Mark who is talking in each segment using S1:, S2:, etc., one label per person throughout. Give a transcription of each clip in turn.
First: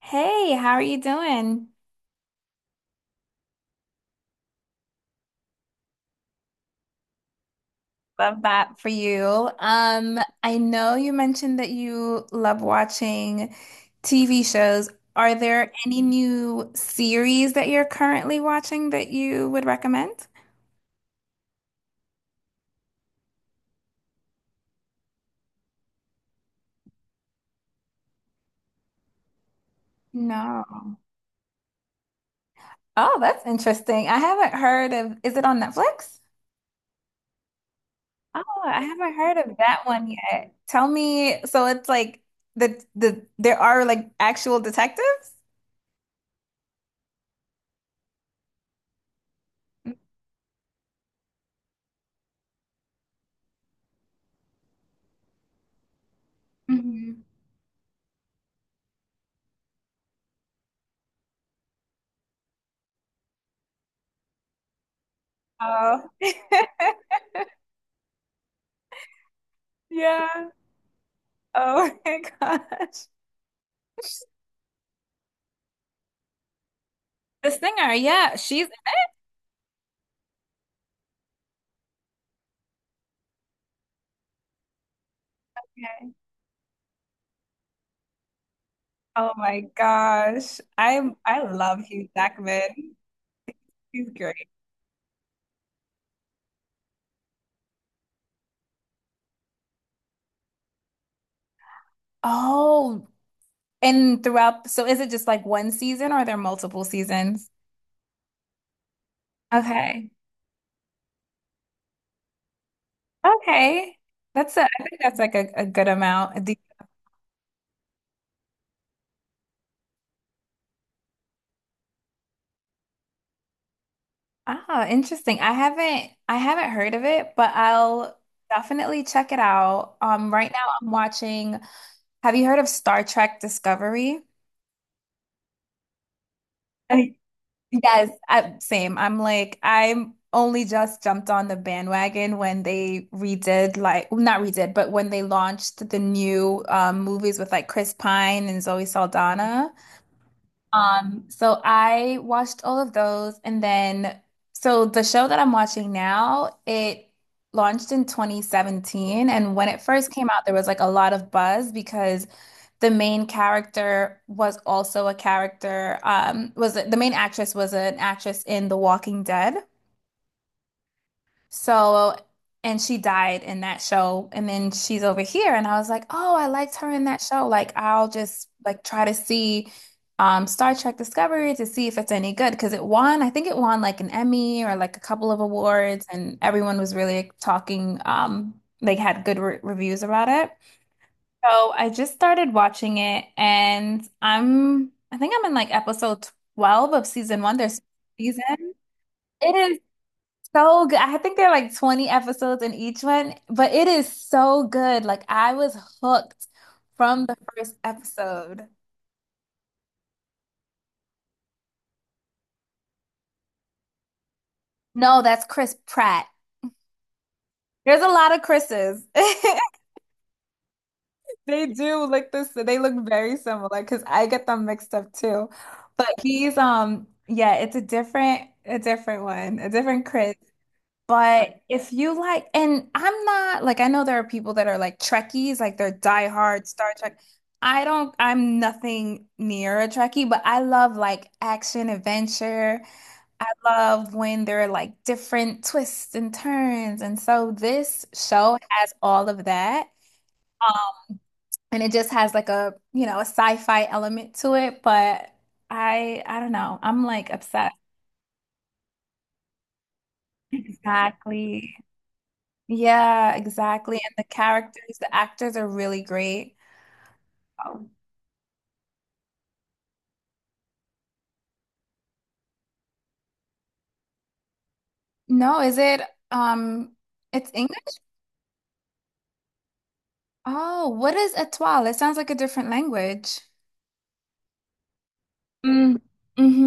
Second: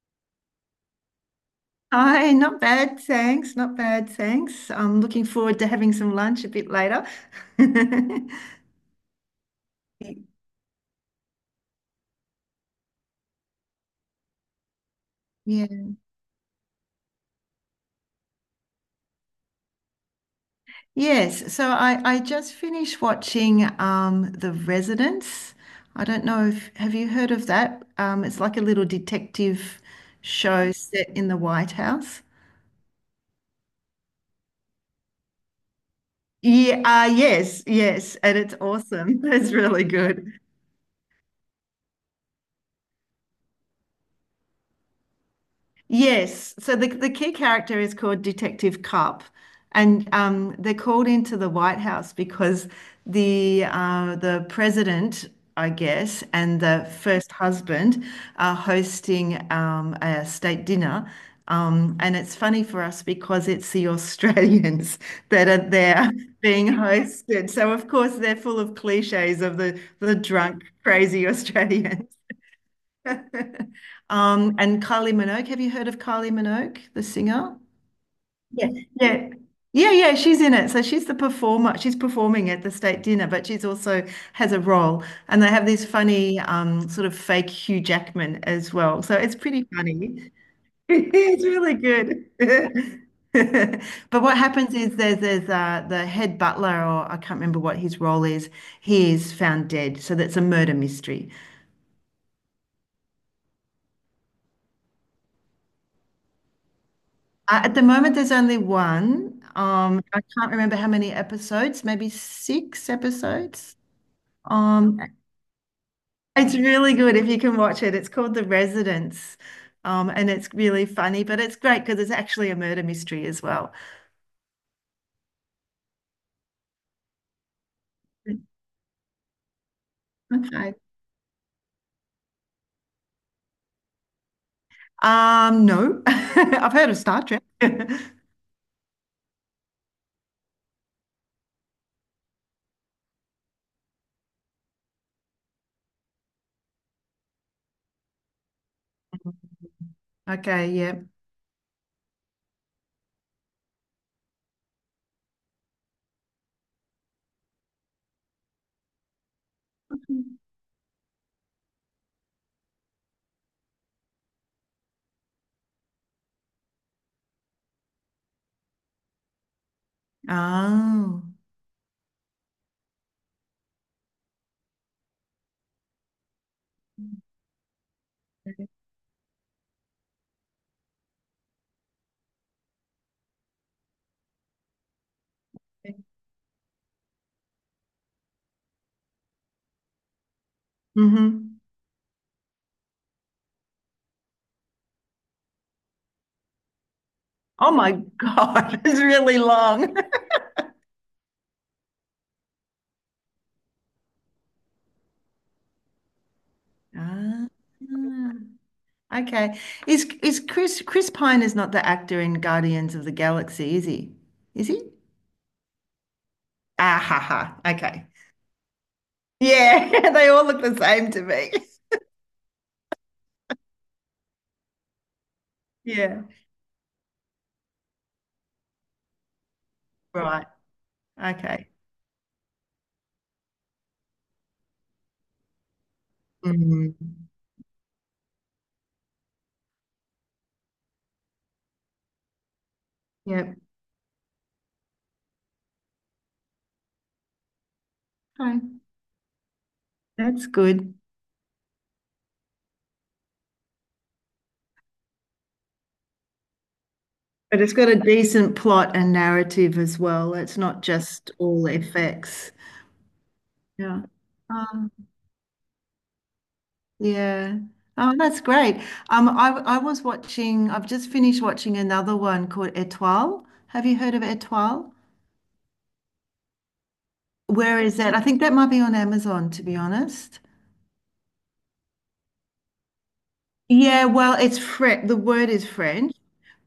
S1: Hey, how are you doing?
S2: Hi, not bad, thanks. Not bad, thanks. I'm looking forward to having some lunch a bit later.
S1: Love that for you. I know you mentioned that you love watching TV shows. Are
S2: Yeah.
S1: there any new series that you're currently watching that you would recommend?
S2: Yes. So I just finished watching The Residence. I don't know if have you heard of that? It's like a little detective show
S1: No.
S2: set in the White House.
S1: Oh, that's interesting. I haven't heard of, is it on Netflix?
S2: Yeah, yes, yes, and it's
S1: Oh, I haven't
S2: awesome.
S1: heard
S2: It's
S1: of that
S2: really
S1: one
S2: good.
S1: yet. Tell me, so it's like the there are like actual detectives?
S2: Yes. So the key character is called Detective Cup, and they're called into the White House because the president, I guess, and the
S1: Mhm.
S2: first husband are hosting a state dinner. And it's funny for us because it's the Australians that are
S1: Oh.
S2: there being hosted. So of course they're full of cliches of the
S1: Yeah.
S2: drunk, crazy
S1: Oh
S2: Australians.
S1: my gosh.
S2: And Kylie Minogue. Have you heard of Kylie Minogue, the
S1: The
S2: singer?
S1: singer, yeah, she's
S2: Yeah. Yeah. Yeah, yeah, she's in it. So she's the performer. She's performing at the state dinner, but she's also has a role. And they have this
S1: okay.
S2: funny sort of fake Hugh Jackman as well. So
S1: Oh
S2: it's
S1: my
S2: pretty funny.
S1: gosh. I
S2: It's really
S1: love Hugh
S2: good.
S1: Jackman. He's
S2: But what
S1: great.
S2: happens is there's the head butler, or I can't remember what his role is. He is found dead. So that's a murder mystery.
S1: Oh, and throughout, so is it just like one season or are there multiple seasons?
S2: At the moment, there's only one.
S1: Okay.
S2: I can't remember how many episodes, maybe six episodes.
S1: Okay. That's a, I
S2: Um,
S1: think that's like a good amount.
S2: it's
S1: The-
S2: really good if you can watch it. It's called The Residence. And it's really funny, but it's great because it's actually a murder mystery as well.
S1: ah, interesting. I haven't heard of it, but I'll definitely check it out. Right now
S2: Okay.
S1: I'm watching, have you heard of Star Trek Discovery?
S2: No, I've heard of Star Trek.
S1: Yes, I, same. I'm like, I'm only just jumped on the bandwagon when they redid, like, well, not redid, but when they launched the new movies with like Chris Pine and Zoe Saldana.
S2: Okay, yeah.
S1: So I watched all of those and then so the show that I'm watching now, it launched in 2017, and when it first came out there was like a lot of buzz because the main character was also a character was the main actress was an actress in The Walking Dead.
S2: Oh.
S1: So, and she died in that show. And then she's over here. And I was like, oh, I liked her in that show. Like, I'll just like try to see Star Trek Discovery to see if it's any good. Because it won, I think it won like an Emmy or like a couple of awards. And everyone was really talking. They had good re reviews about it.
S2: hmm
S1: So I just started watching it. And I'm, I think I'm in like episode 12 of season one.
S2: Oh
S1: There's
S2: my
S1: season.
S2: God, it's really
S1: It is
S2: long.
S1: so good. I think there are like 20 episodes in each one, but it is so good. Like I was hooked from the
S2: Ah.
S1: first episode.
S2: Okay. Is Chris Pine is not the actor in Guardians of the Galaxy, is he? Is he?
S1: No, that's Chris Pratt.
S2: Ah ha ha.
S1: There's
S2: Okay.
S1: a lot of Chris's.
S2: Yeah, they all look the same to me.
S1: They do look this, they look very similar because I get them mixed up too. But
S2: Yeah.
S1: he's yeah, it's a different one, a different Chris.
S2: Right.
S1: But
S2: Okay.
S1: if you like, and I'm not like, I know there are people that are like Trekkies, like they're diehard Star Trek.
S2: Mm.
S1: I don't, I'm nothing near a Trekkie, but I love like action adventure. I
S2: Yep.
S1: love when there are like different twists and turns. And so this show
S2: Okay.
S1: has all of that.
S2: That's good.
S1: And it just has like a, you know, a sci-fi element to it. But I don't know. I'm like
S2: But it's
S1: obsessed.
S2: got a decent plot and narrative as well. It's not just all
S1: Exactly.
S2: effects.
S1: Yeah, exactly.
S2: Yeah.
S1: And the
S2: Um,
S1: characters, the actors are really great.
S2: yeah.
S1: Oh.
S2: Oh, that's great. I was watching, I've just finished watching another one called Étoile. Have you heard of Étoile?
S1: No, is it um it's
S2: Where
S1: English?
S2: is that? I think that might be on Amazon, to be honest.
S1: Oh, what is étoile? It sounds like a different language.
S2: Yeah, well, it's French. The word is
S1: Mm.
S2: French,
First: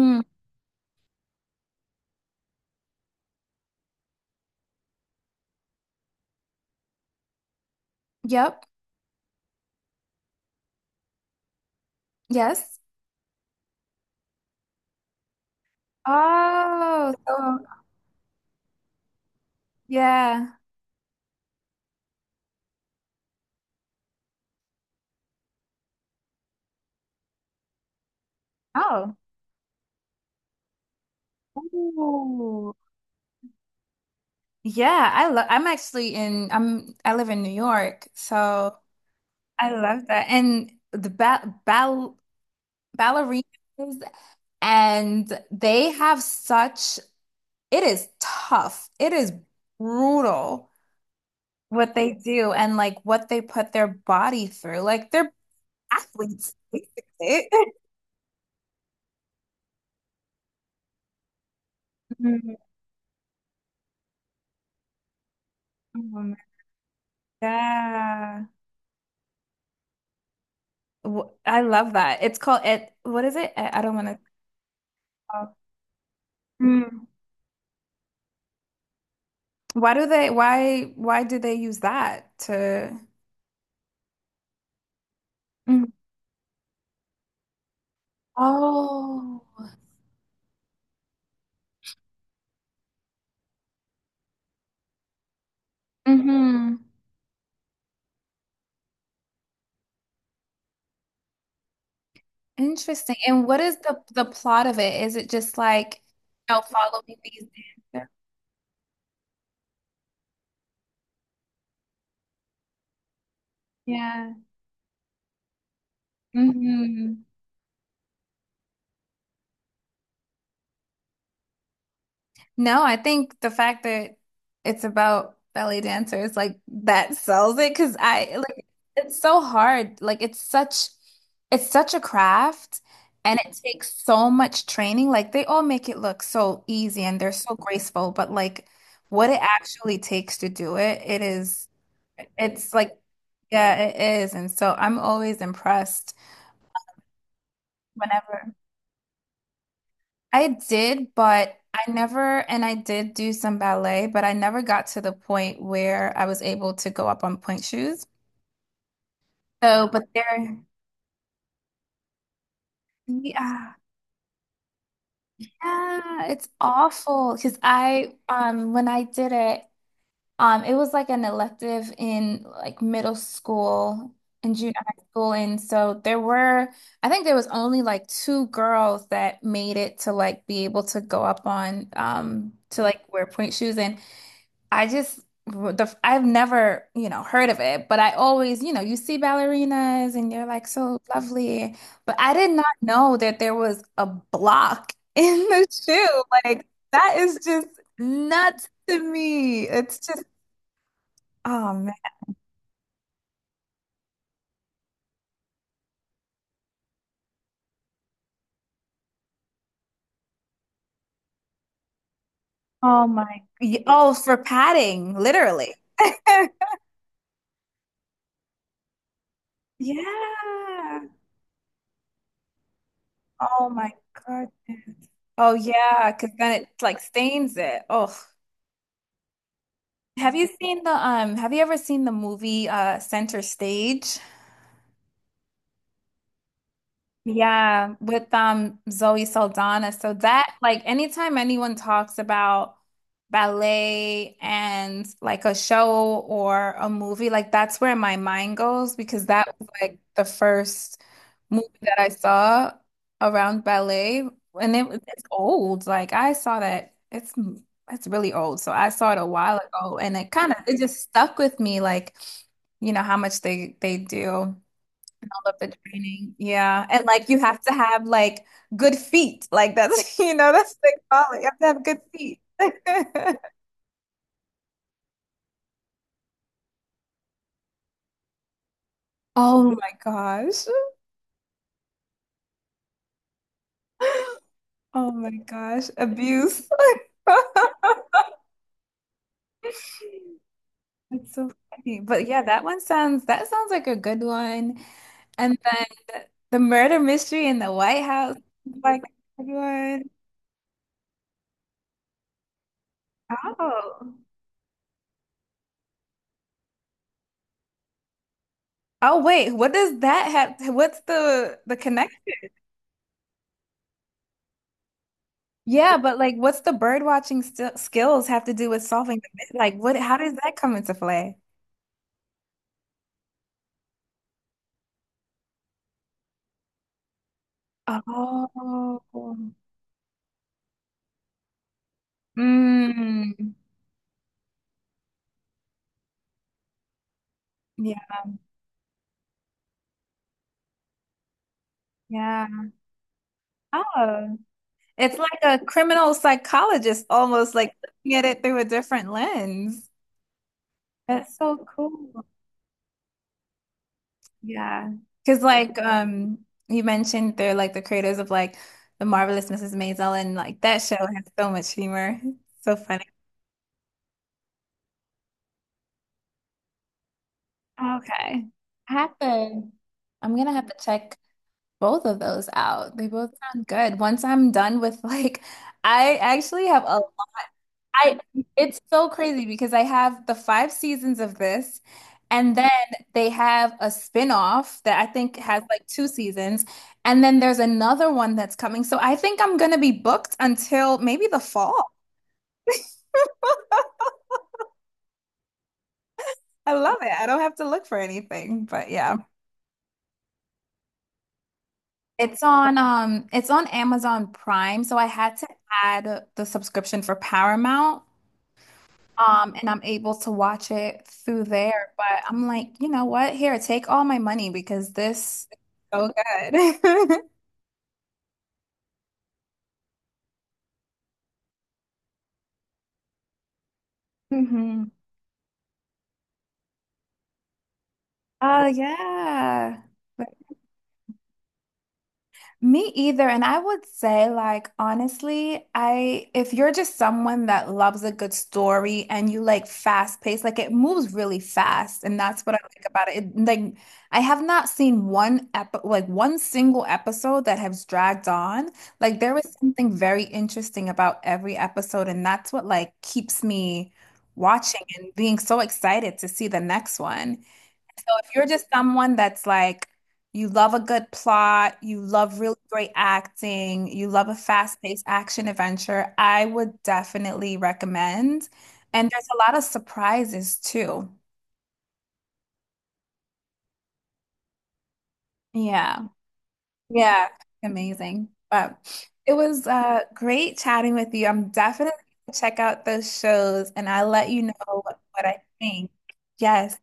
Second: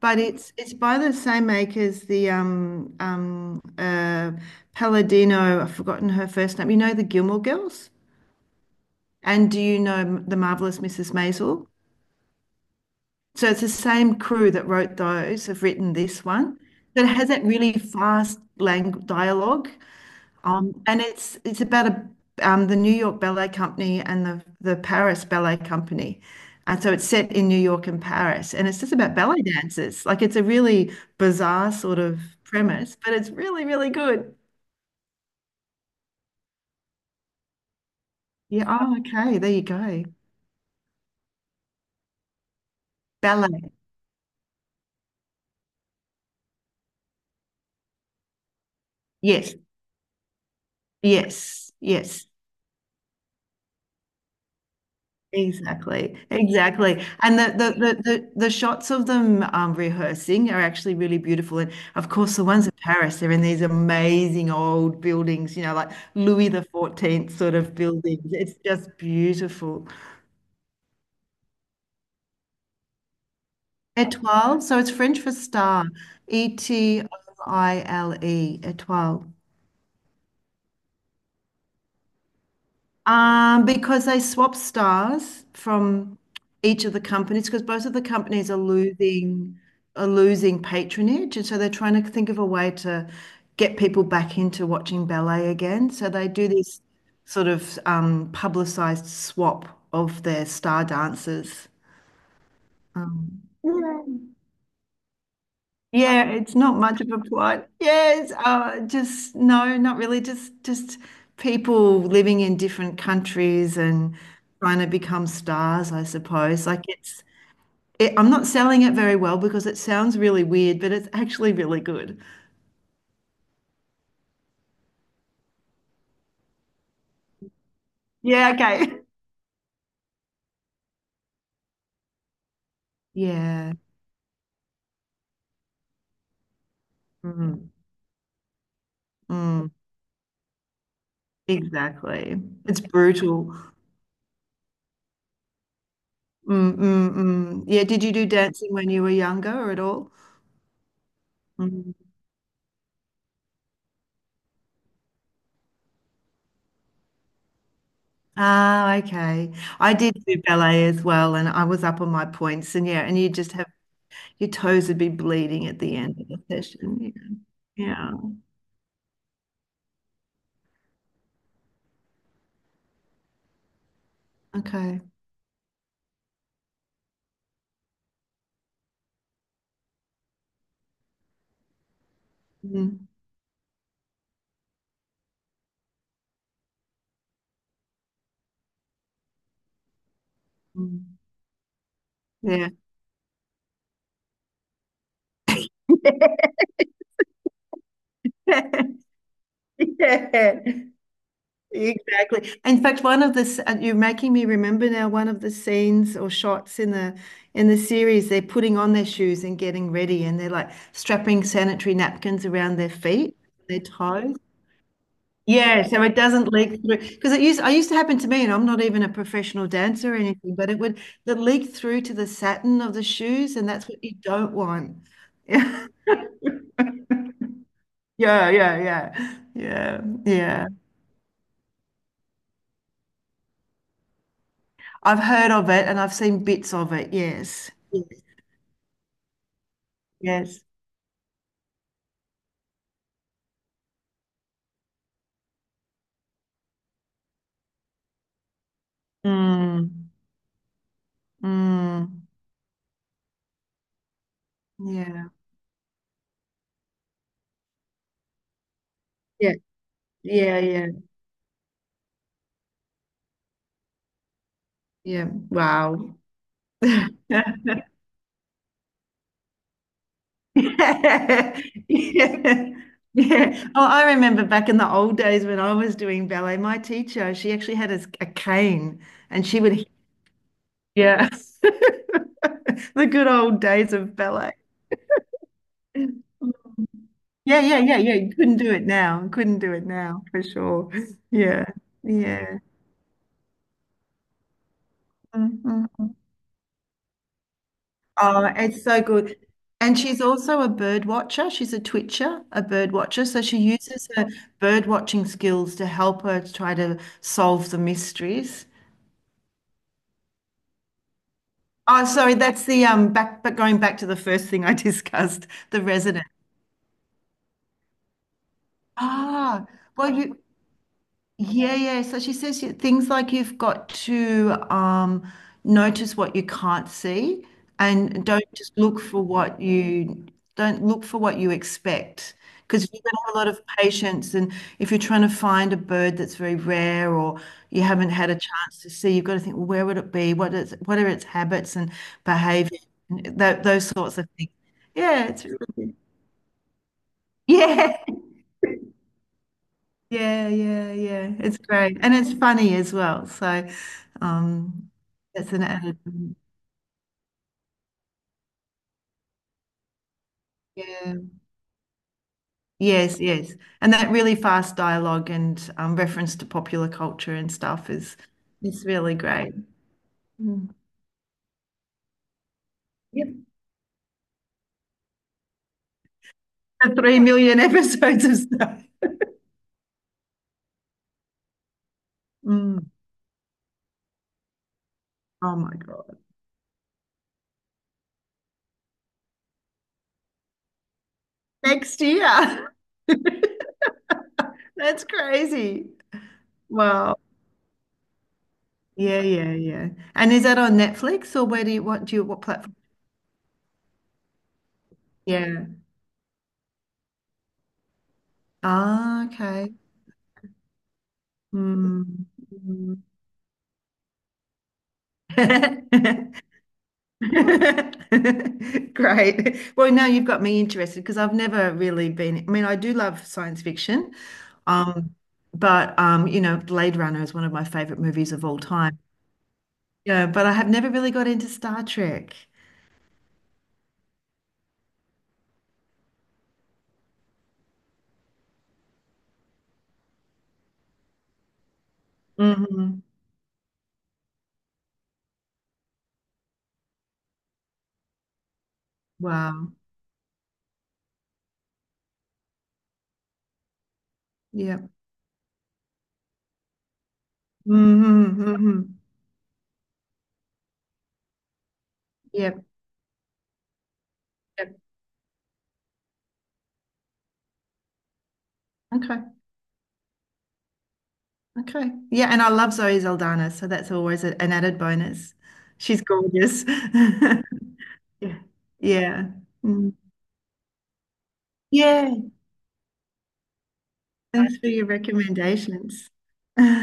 S2: but it's by the same makers, the Palladino, I've forgotten her first name. You know the Gilmore Girls?
S1: Yep.
S2: And do you know the Marvelous Mrs. Maisel?
S1: Yes.
S2: So it's the same crew that wrote those have written this one. That
S1: Oh,
S2: has that
S1: so
S2: really fast lang dialogue.
S1: yeah.
S2: And it's about the New York Ballet Company and the Paris Ballet Company, and so it's set in New York and Paris, and it's just about
S1: Oh.
S2: ballet dancers. Like it's a really bizarre sort of
S1: Ooh.
S2: premise, but it's really really good.
S1: Yeah, I love I'm actually in I'm I live in New York,
S2: Yeah.
S1: so
S2: Oh, okay. There you
S1: I
S2: go.
S1: love that. And the ba ball ballerinas
S2: Ballet.
S1: and they have such it is tough. It is
S2: Yes.
S1: brutal
S2: Yes.
S1: what they
S2: Yes.
S1: do and like what they put their body through. Like they're
S2: Exactly,
S1: athletes,
S2: exactly. And
S1: basically.
S2: the shots of them rehearsing are actually really beautiful. And of course, the
S1: Mhm.
S2: ones in Paris, they're in these amazing old buildings, you know, like
S1: Oh my
S2: Louis the 14th sort of buildings.
S1: God.
S2: It's just beautiful.
S1: W- I love that. It's called it. What is it? I don't want to
S2: Étoile, so it's French for
S1: call.
S2: star, E T
S1: Mm.
S2: O I L E, étoile.
S1: Why do they? Why? Why do they use that to?
S2: Because they swap stars
S1: Mm.
S2: from each of the companies, because both of the companies are
S1: Oh.
S2: losing patronage, and so they're trying to think of a way to get people back into watching ballet again. So they do
S1: Hmm.
S2: this sort of publicized swap of their star dancers.
S1: Interesting.
S2: Um,
S1: And what is the plot of it? Is it just like,
S2: Yeah, it's
S1: oh,
S2: not much
S1: follow
S2: of
S1: me
S2: a
S1: these
S2: plot.
S1: dancers?
S2: Yes, just no, not really. Just people living in different countries and
S1: Yeah.
S2: trying to become stars, I suppose. Like
S1: Hmm.
S2: I'm not selling it very well because it sounds really weird, but it's actually really good.
S1: No, I think the fact that it's about belly dancers, like that sells it because I
S2: Yeah,
S1: like
S2: okay.
S1: it's so hard. Like it's such a craft and it
S2: Yeah.
S1: takes so much training. Like they all make it look so easy and they're so
S2: Mm,
S1: graceful, but like what it
S2: mm,
S1: actually takes to do it, it is
S2: exactly.
S1: it's
S2: It's
S1: like
S2: brutal.
S1: yeah, it is. And so I'm always impressed
S2: Mm, mm, mm. Yeah, did you do
S1: whenever.
S2: dancing when you were younger or at all?
S1: I did, but I
S2: Mm.
S1: never, and I did do some ballet, but I never got to the point where I was able to go up on point shoes.
S2: Ah, okay.
S1: So,
S2: I
S1: but
S2: did do
S1: there,
S2: ballet as well, and I was up on my points, and yeah, and you just have
S1: yeah,
S2: your toes would be bleeding at the end
S1: yeah,
S2: of the
S1: it's
S2: session.
S1: awful because
S2: Yeah. Yeah.
S1: I, when I did it, it was like an elective in like middle school and junior
S2: Okay.
S1: high school, and so there were, I think there was only like two girls that made it to like be able to go up on, to like
S2: Mm,
S1: wear point shoes and. I just the I've never, you know, heard of it, but I always, you know, you see ballerinas and you're like so
S2: mm.
S1: lovely, but I did not
S2: Yeah.
S1: know that there was a block in the shoe. Like that is just nuts to me. It's just
S2: Yeah,
S1: oh man.
S2: exactly. In fact, one of the you're making me remember now one of the scenes or shots in the series, they're putting on their shoes and getting ready, and they're like strapping sanitary napkins around their
S1: Oh
S2: feet,
S1: my.
S2: their
S1: Y- Oh, for
S2: toes.
S1: padding, literally.
S2: Yeah, so it doesn't leak through because it used I used to happen to me, and I'm not even a professional dancer or anything, but it would
S1: Yeah.
S2: the leak through to the satin of the shoes,
S1: Oh
S2: and that's
S1: my
S2: what you don't want.
S1: goodness. Oh yeah, because then it like stains it. Oh.
S2: Yeah, yeah, yeah, yeah,
S1: Have you
S2: yeah.
S1: seen the have you ever seen the movie Center Stage?
S2: I've heard of it and I've seen bits of it. Yes,
S1: Yeah,
S2: yes,
S1: with Zoe Saldana. So that
S2: yes.
S1: like anytime anyone talks about ballet and like a show or a movie, like that's where my mind goes because that was
S2: Mm,
S1: like the first movie that I
S2: mm,
S1: saw around ballet and it was- it's
S2: yeah,
S1: old. Like I saw that it's really old. So I saw it a
S2: yeah,
S1: while ago and it kind of
S2: yeah,
S1: it
S2: yeah,
S1: just stuck with me like you know how much they do
S2: yeah.
S1: love the
S2: Wow.
S1: training. Yeah. And like you have to have like good feet. Like that's, you know, that's the call. You have
S2: Yeah.
S1: to have good feet.
S2: Yeah. Yeah. Oh, I remember back in the old days when I was doing ballet, my teacher, she actually had a cane and she
S1: Oh
S2: would,
S1: my gosh.
S2: yeah, the good old days of ballet.
S1: Oh my gosh.
S2: Yeah,
S1: Abuse.
S2: yeah, yeah,
S1: That's
S2: yeah. You couldn't do it now. Couldn't do it now for sure.
S1: so
S2: Yeah,
S1: funny. But yeah,
S2: yeah.
S1: that one sounds that sounds like a good one. And
S2: Mm,
S1: then
S2: mm.
S1: the murder mystery in the White House,
S2: Oh, it's so
S1: like
S2: good.
S1: a good
S2: And
S1: one.
S2: she's also a bird watcher. She's a twitcher, a bird watcher. So she uses
S1: Oh.
S2: her bird watching skills to help her to try to solve the mysteries.
S1: Oh wait, what does that have? What's the
S2: Oh,
S1: connection?
S2: sorry, that's the back but going back to the first thing I discussed, the
S1: Yeah, but
S2: resident.
S1: like, what's the bird watching st skills have to do with solving the mystery?
S2: Ah,
S1: Like, what?
S2: well
S1: How does
S2: you
S1: that come into play?
S2: Yeah, yeah. So she says things like you've got to notice what you can't see and don't just look
S1: Oh,
S2: for what you don't look for what you expect. Because if you're going to have a lot
S1: mm.
S2: of patience and if you're trying to find a bird that's very rare or you
S1: Yeah,
S2: haven't had a chance to see, you've got to think, well, where would it be? What is, what are its habits and
S1: yeah.
S2: behavior? And those sorts of
S1: Oh,
S2: things.
S1: it's
S2: Yeah,
S1: like
S2: it's,
S1: a criminal psychologist almost like
S2: yeah.
S1: looking at it through a different lens.
S2: Yeah, yeah, yeah.
S1: That's
S2: It's
S1: so
S2: great. And
S1: cool.
S2: it's funny as well. So,
S1: Yeah,
S2: um,
S1: because
S2: that's an
S1: like,
S2: added,
S1: you mentioned they're like the creators of like the Marvelous Mrs. Maisel, and like that show
S2: yeah.
S1: has so much humor, so funny.
S2: Yes, yes. And that really fast dialogue and reference to popular culture and stuff is
S1: Okay.
S2: is
S1: I
S2: really
S1: have
S2: great.
S1: to, I'm gonna have
S2: Mm.
S1: to check both of those out. They
S2: Yep.
S1: both sound good. Once I'm done with like, I actually have
S2: The
S1: a,
S2: 3 million
S1: I,
S2: episodes of
S1: it's
S2: stuff.
S1: so crazy because I have the five seasons of this, and then
S2: Mm.
S1: they have a spin-off that I think
S2: Oh
S1: has
S2: my
S1: like two
S2: God.
S1: seasons, and then there's another one that's coming. So I think I'm gonna be booked until maybe the fall.
S2: Next year. That's crazy.
S1: I love it.
S2: Wow.
S1: I don't have to look for anything, but yeah.
S2: Yeah, yeah, yeah. And is that on Netflix or where do you what platform?
S1: It's on Amazon Prime, so I had to
S2: Yeah.
S1: add the subscription for Paramount.
S2: Ah,
S1: And
S2: okay.
S1: I'm able to watch it through there.
S2: Mm,
S1: But I'm like, you
S2: mm.
S1: know what? Here, take all my money because this is so good.
S2: Great. Well, now you've got me interested because I've never really been. I mean, I do love science fiction,
S1: Hmm.
S2: um, but you know, Blade Runner is one of my favorite movies of all
S1: Oh
S2: time.
S1: yeah.
S2: Yeah, but I have never really got into Star Trek.
S1: Me either. And I would say, like, honestly, I, if you're just someone that loves a good story and you like fast paced, like it moves really fast. And that's what I like
S2: Hmm
S1: about it. It- like, I have not seen one ep like one single episode that has dragged on. Like, there is
S2: Wow.
S1: something very interesting about every episode. And that's what like keeps me
S2: Yeah.
S1: watching and being so excited to see the next one. So if you're
S2: Mm-hmm,
S1: just
S2: hmm
S1: someone that's like, you love a good plot, you love really
S2: Yep.
S1: great acting, you love a
S2: Yep.
S1: fast-paced action adventure, I would definitely recommend. And
S2: Okay.
S1: there's a lot of surprises too.
S2: Okay. Yeah, and I love Zoe Saldana, so that's always an added bonus. She's
S1: Yeah.
S2: gorgeous.
S1: Yeah. Amazing.
S2: Yeah.
S1: But
S2: Yeah.
S1: it was
S2: Mm.
S1: great chatting with you. I'm definitely
S2: Yeah.
S1: gonna check out those shows and I'll let you know
S2: Thanks for your
S1: what I think.
S2: recommendations. All
S1: Yes.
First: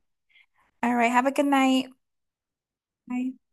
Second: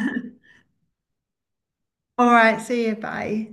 S1: All right. Have a good night.
S2: right. See you.
S1: Bye.
S2: Bye.